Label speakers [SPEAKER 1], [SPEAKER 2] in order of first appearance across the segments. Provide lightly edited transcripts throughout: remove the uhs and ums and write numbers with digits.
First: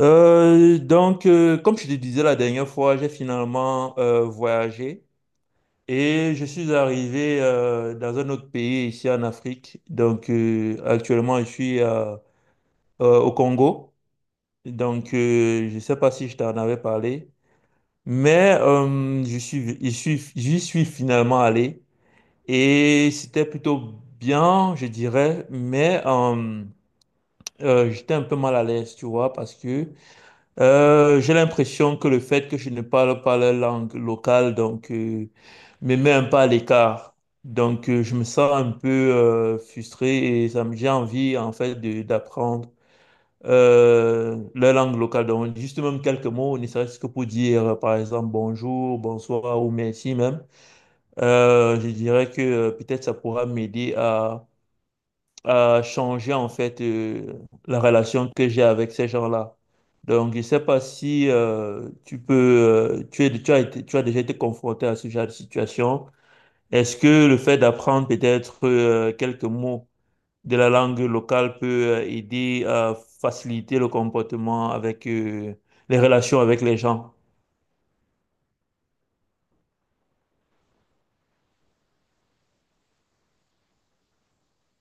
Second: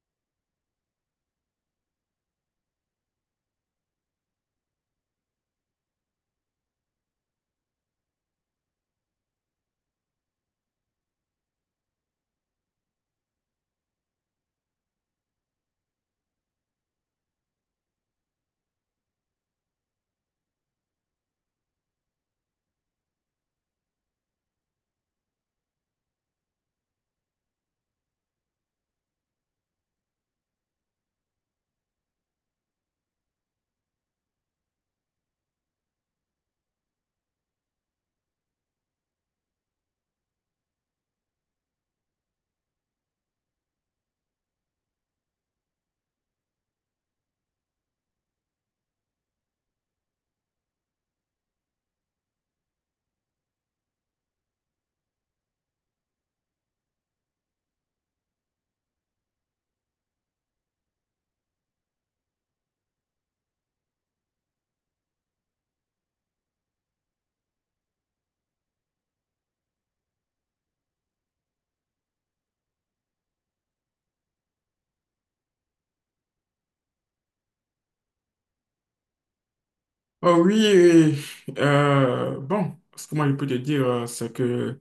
[SPEAKER 1] Comme je te disais la dernière fois, j'ai finalement voyagé et je suis arrivé dans un autre pays ici en Afrique. Actuellement, je suis au Congo. Je ne sais pas si je t'en avais parlé, mais je suis, j'y suis finalement allé et c'était plutôt bien, je dirais, mais j'étais un peu mal à l'aise, tu vois, parce que j'ai l'impression que le fait que je ne parle pas la langue locale, me met un peu à l'écart. Je me sens un peu frustré et ça me, j'ai envie, en fait, d'apprendre la langue locale. Donc, juste même quelques mots, ne serait-ce que pour dire, par exemple, bonjour, bonsoir ou merci même. Je dirais que peut-être ça pourra m'aider à changer en fait la relation que j'ai avec ces gens-là. Donc, je ne sais pas si tu peux, tu es, tu as déjà été confronté à ce genre de situation. Est-ce que le fait d'apprendre peut-être quelques mots de la langue locale peut aider à faciliter le comportement avec les relations avec les gens?
[SPEAKER 2] Oh oui, et, bon, ce que moi je peux te dire, c'est que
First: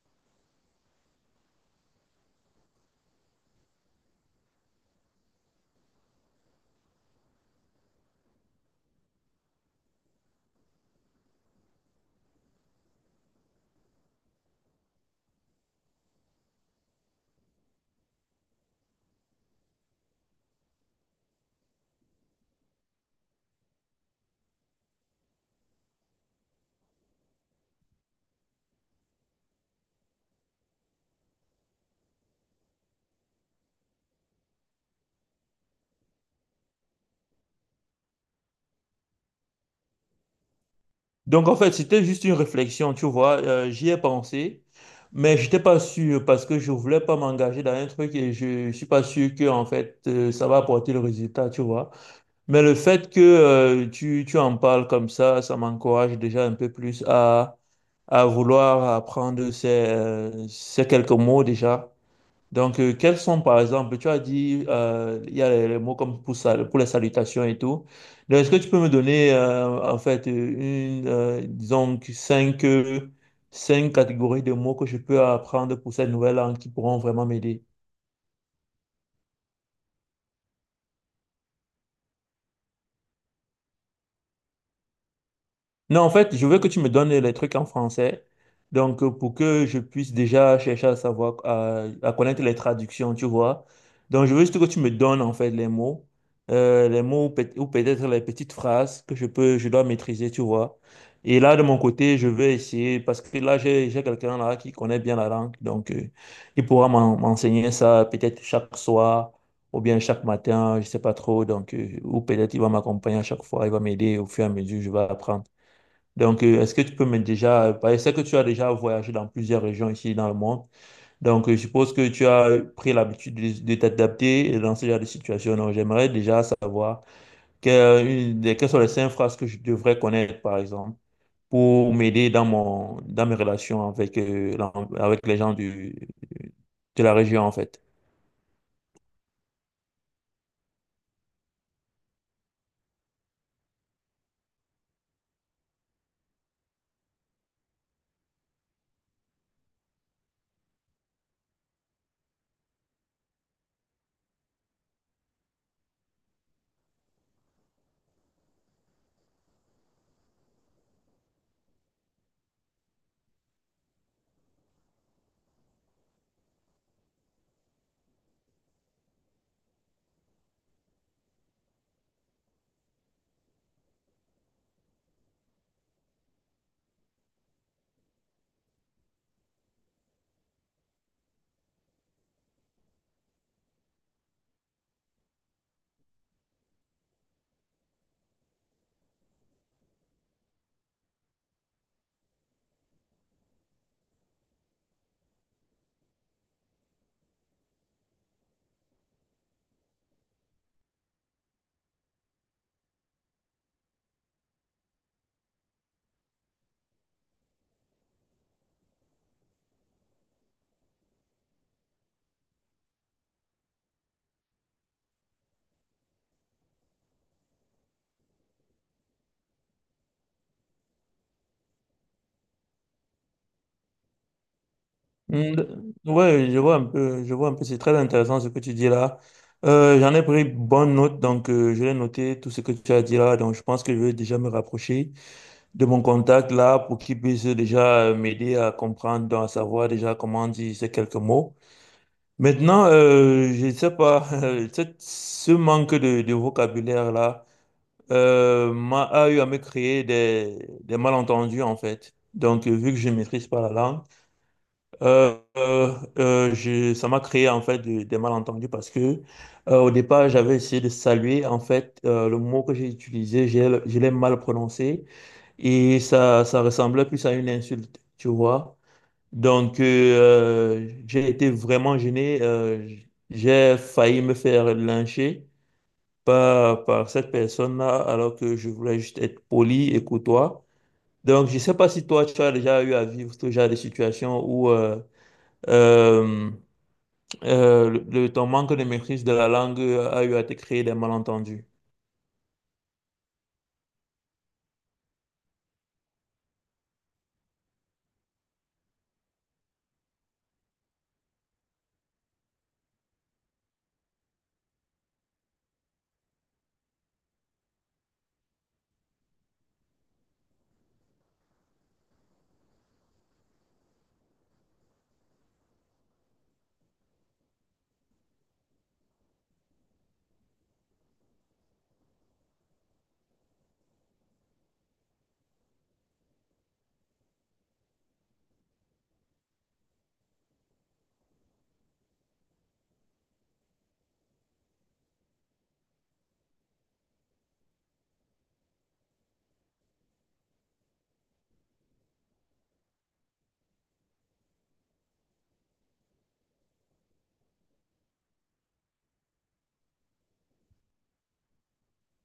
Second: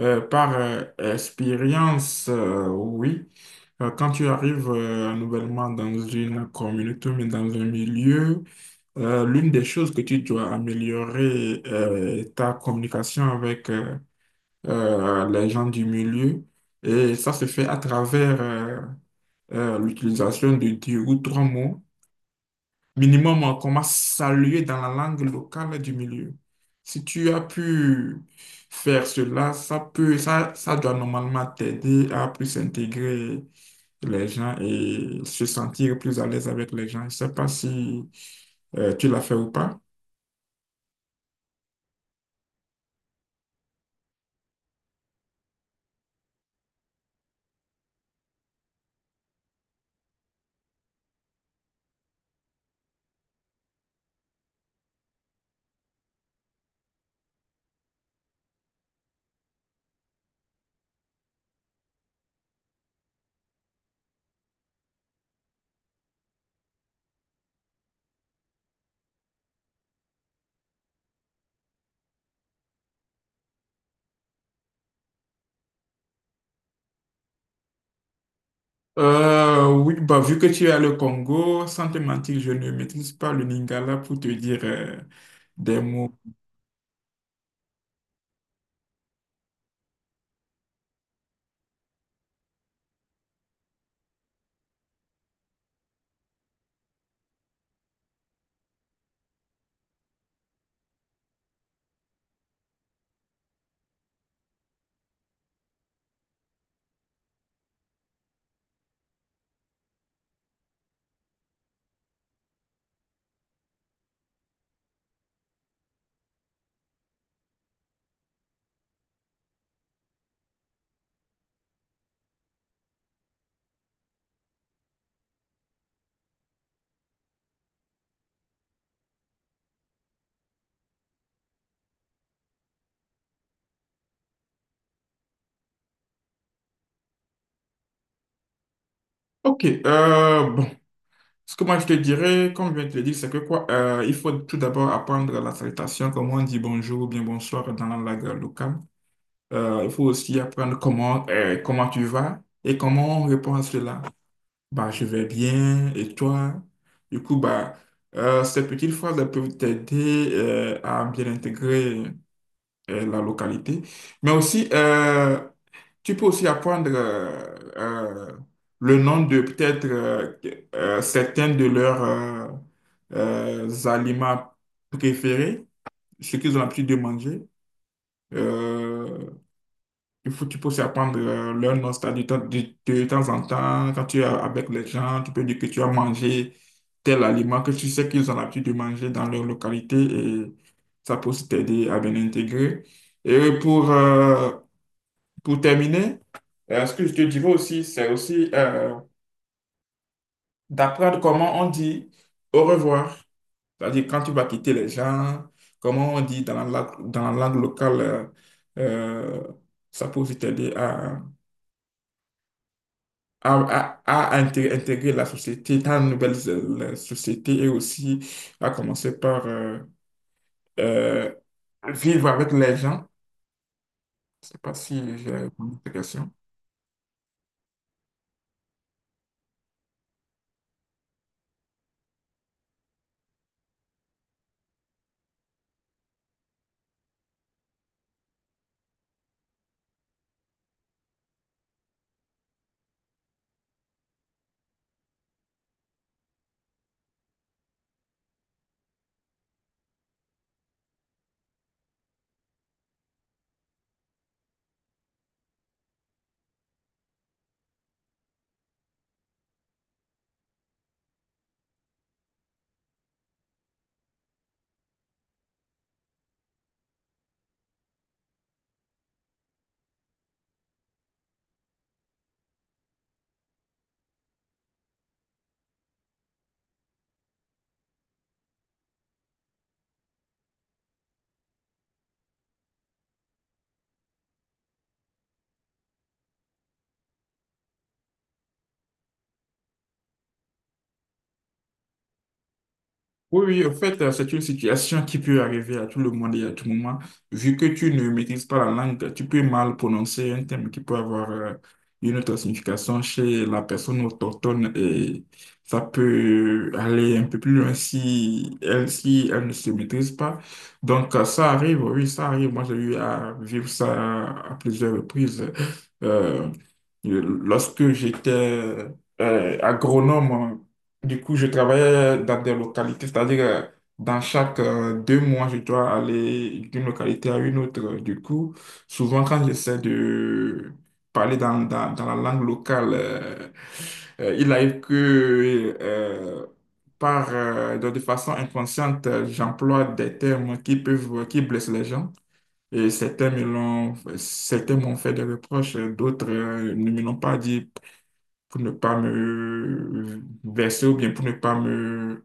[SPEAKER 2] par expérience, oui, quand tu arrives nouvellement dans une communauté, mais dans un milieu, l'une des choses que tu dois améliorer est ta communication avec les gens du milieu. Et ça se fait à travers l'utilisation de 2 ou 3 mots minimum qu'on m'a salué dans la langue locale du milieu. Si tu as pu faire cela, ça peut, ça doit normalement t'aider à plus intégrer les gens et se sentir plus à l'aise avec les gens. Je ne sais pas si tu l'as fait ou pas.
[SPEAKER 1] Donc en fait, c'était juste une réflexion, tu vois, j'y ai pensé, mais j'étais pas sûr parce que je voulais pas m'engager dans un truc et je suis pas sûr que en fait ça va apporter le résultat, tu vois. Mais le fait que tu, tu en parles comme ça m'encourage déjà un peu plus à vouloir apprendre ces, ces quelques mots déjà donc, quels sont, par exemple, tu as dit, il y a les mots comme pour, pour les salutations et tout. Donc, est-ce que tu peux me donner, en fait, une, disons, que cinq, cinq catégories de mots que je peux apprendre pour cette nouvelle langue qui pourront vraiment m'aider?
[SPEAKER 2] Oui, bah, vu que tu es le Congo, sans te mentir, je ne maîtrise pas le Lingala pour te dire des
[SPEAKER 1] Non, en
[SPEAKER 2] mots.
[SPEAKER 1] fait, je veux que tu me donnes les trucs en français. Pour que je puisse déjà chercher à savoir, à connaître les traductions, tu vois. Donc, je veux juste que tu me donnes, en fait, les mots ou ou peut-être les petites phrases que je peux, je dois maîtriser, tu vois. Et là, de mon côté, je vais essayer, parce que là, j'ai quelqu'un là qui connaît bien la langue. Il pourra m'enseigner ça peut-être chaque soir ou bien chaque matin, je sais pas trop. Ou peut-être il va m'accompagner à chaque fois, il va m'aider au fur et à mesure, je vais apprendre. Est-ce que tu peux me déjà, parce que je sais que tu as déjà voyagé dans plusieurs régions ici dans le monde. Je suppose que tu as pris l'habitude de t'adapter dans ce genre de situation. Donc, j'aimerais déjà savoir quelles sont les cinq phrases que je devrais connaître, par exemple, pour m'aider dans mon, dans mes relations avec, avec les gens du, de la région, en fait.
[SPEAKER 2] Ok, bon, ce que moi je te dirais, comme je viens de te le dire, c'est que quoi, il faut tout d'abord apprendre la salutation, comment on dit bonjour ou bien bonsoir dans la langue locale. Il faut aussi apprendre comment, comment tu vas et comment on répond à cela. Bah, je vais bien, et toi? Du coup, bah, ces petites phrases elles peuvent t'aider à bien intégrer la localité. Mais aussi, tu peux aussi apprendre euh, le nom de peut-être certains de leurs aliments préférés, ce qu'ils ont l'habitude de manger. Euh, il faut, tu peux aussi apprendre leur nom, c'est-à-dire de, temps de temps en temps, quand tu es avec les gens, tu peux dire que tu as mangé tel aliment que tu sais qu'ils ont l'habitude de manger dans leur localité et ça peut aussi t'aider à bien intégrer. Et pour terminer, ce que je te dirais aussi, c'est aussi d'apprendre comment on dit au revoir. C'est-à-dire quand tu vas quitter les gens, comment on dit dans la langue locale, euh, ça peut vite t'aider à, à intégrer la société dans une nouvelle la société et aussi à commencer par euh, vivre avec les gens. Je ne sais pas si j'ai
[SPEAKER 1] Mm, d-
[SPEAKER 2] répondu à ta question.
[SPEAKER 1] Ouais, je vois un peu, je vois un peu, c'est très intéressant ce que tu dis là. J'en ai pris bonne note, donc je vais noter tout ce que tu as dit là. Donc je pense que je vais déjà me rapprocher de mon contact là pour qu'il puisse déjà m'aider à comprendre, donc à savoir déjà comment dire ces quelques mots. Maintenant, je ne sais pas, ce manque de vocabulaire là m'a a eu à me créer des malentendus en fait. Donc vu que je ne maîtrise pas la langue. Ça m'a créé en fait des malentendus parce que au départ j'avais essayé de saluer en fait le mot que j'ai utilisé, je l'ai mal prononcé et ça ressemblait plus à une insulte, tu vois. Donc euh, j'ai été vraiment gêné, j'ai failli me faire lyncher par, par cette personne-là alors que je voulais juste être poli et courtois. Donc je sais pas si toi tu as déjà eu à vivre ce genre de situation où euh, le, ton manque de maîtrise de la langue a eu à te créer des malentendus.
[SPEAKER 2] Oui, oui, en fait, c'est une situation qui peut arriver à tout le monde et à tout moment. Vu que tu ne maîtrises pas la langue, tu peux mal prononcer un terme qui peut avoir une autre signification chez la personne autochtone et ça peut aller un peu plus loin si elle, si elle ne se maîtrise pas. Donc, ça arrive, oui, ça arrive. Moi, j'ai eu à vivre ça à plusieurs reprises. Euh, lorsque j'étais agronome, du coup, je travaillais dans des localités, c'est-à-dire dans chaque 2 mois, je dois aller d'une localité à une autre. Du coup, souvent quand j'essaie de parler dans la langue locale, il arrive que par, de façon inconsciente, j'emploie des termes qui peuvent, qui blessent les gens. Et certains me l'ont, certains m'ont fait des reproches, d'autres ne me l'ont pas dit pour ne pas me verser ou bien pour ne pas me,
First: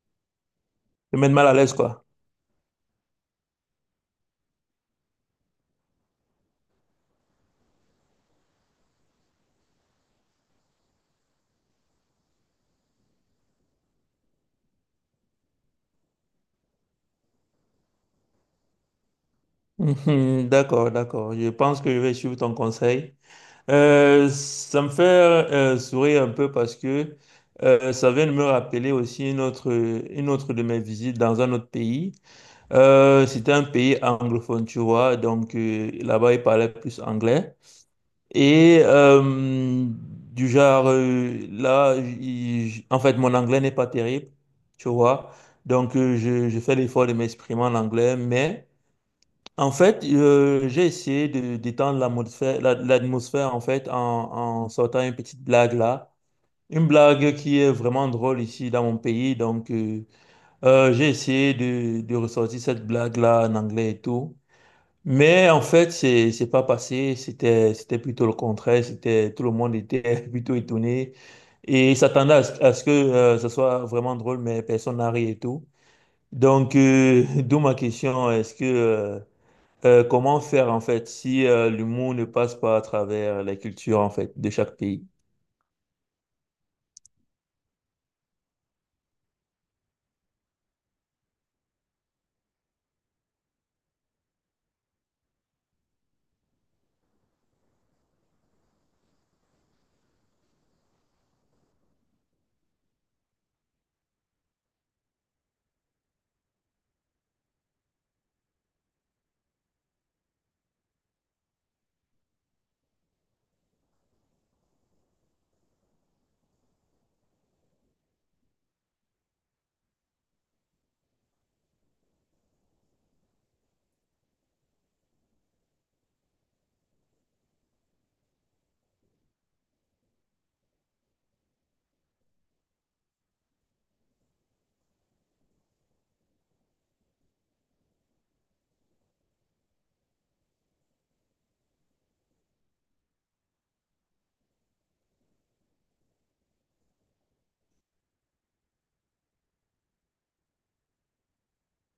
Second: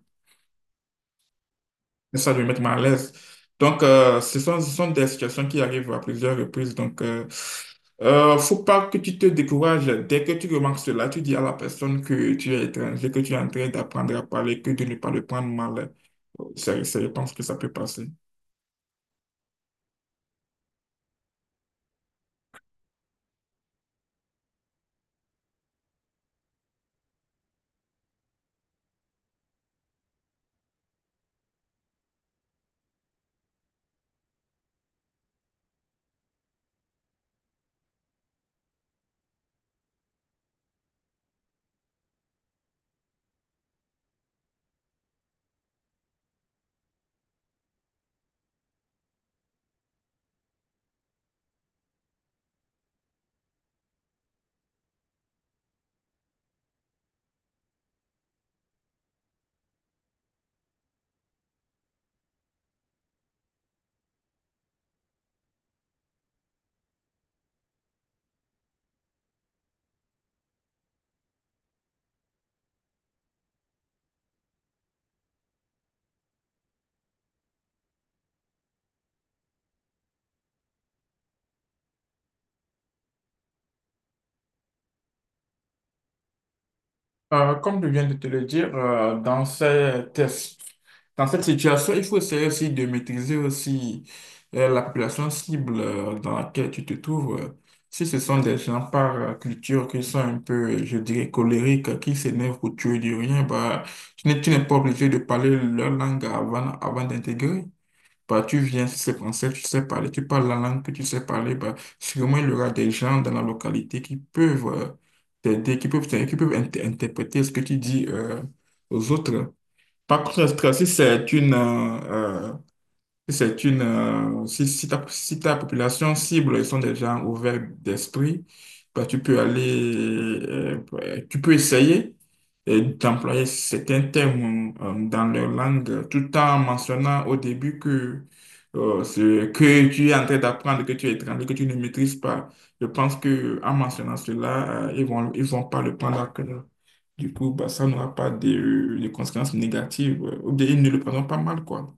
[SPEAKER 1] Te mettre mal à l'aise, quoi.
[SPEAKER 2] ça, me mettre mal à l'aise. Donc, ce sont des situations qui arrivent à plusieurs reprises. Donc, faut pas que tu te décourages. Dès que tu remarques cela, tu dis à la personne que tu es étranger, que tu es en train d'apprendre à parler, que de ne pas le prendre mal. C'est, je pense que ça peut passer.
[SPEAKER 1] Mhm. D'accord, d'accord. Je pense que je vais suivre ton conseil. Ça me fait sourire un peu parce que ça vient de me rappeler aussi une autre de mes visites dans un autre pays. C'était un pays anglophone, tu vois. Donc là-bas, ils parlaient plus anglais. Et du genre, là, en fait, mon anglais n'est pas terrible, tu vois. Je fais l'effort de m'exprimer en anglais. Mais, en fait, j'ai essayé de d'étendre l'atmosphère, l'atmosphère, en fait, en, en sortant une petite blague là. Une blague qui est vraiment drôle ici dans mon pays. J'ai essayé de ressortir cette blague là en anglais et tout. Mais en fait, c'est pas passé. C'était plutôt le contraire. C'était tout le monde était plutôt étonné et s'attendait à ce que ça soit vraiment drôle, mais personne n'a ri et tout. Donc, d'où ma question, est-ce que comment faire en fait si l'humour ne passe pas à travers la culture en fait de chaque pays?
[SPEAKER 2] Comme je viens de te le dire, dans ces tests, dans cette situation, il faut essayer aussi de maîtriser aussi la population cible dans laquelle tu te trouves. Si ce sont des gens par culture qui sont un peu, je dirais, colériques, qui s'énervent pour tuer du rien, bah, tu n'es pas obligé de parler leur langue avant, avant d'intégrer. Bah, tu viens, si c'est français, tu sais parler, tu parles la langue que tu sais parler, bah, sûrement il y aura des gens dans la localité qui peuvent t'aider, qui peuvent interpréter ce que tu dis aux autres. Par contre, si c'est une, c'est une, si, si ta, si ta population cible, ils sont des gens ouverts d'esprit, bah, tu peux aller, ouais, tu peux essayer d'employer certains termes dans leur langue tout en mentionnant au début que ce que tu es en train d'apprendre, que tu es étranger, que tu ne maîtrises pas. Je pense que en mentionnant cela, ils vont pas le prendre à cœur. Du coup, bah, ça n'aura pas de, de conséquences négatives, ou bien ils ne le prendront pas mal, quoi.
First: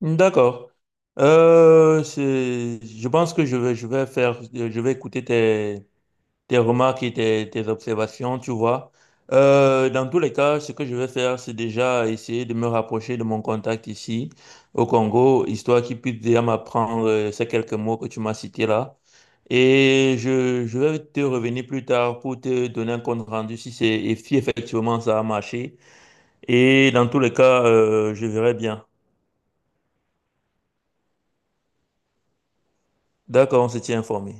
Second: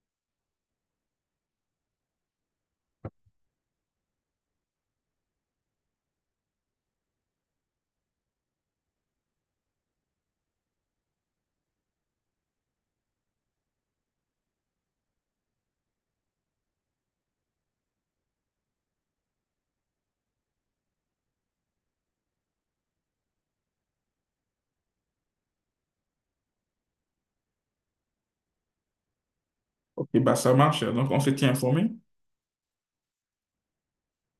[SPEAKER 1] D'accord. Je pense que je vais faire je vais écouter tes tes remarques et tes, tes observations, tu vois. Dans tous les cas, ce que je vais faire, c'est déjà essayer de me rapprocher de mon contact ici au Congo, histoire qu'il puisse déjà m'apprendre ces quelques mots que tu m'as cités là. Et je vais te revenir plus tard pour te donner un compte rendu si c'est et si effectivement ça a marché. Et dans tous les cas, je verrai bien.
[SPEAKER 2] Ok, bah ça marche. Donc, on se tient informé.
[SPEAKER 1] D'accord, on se tient informé.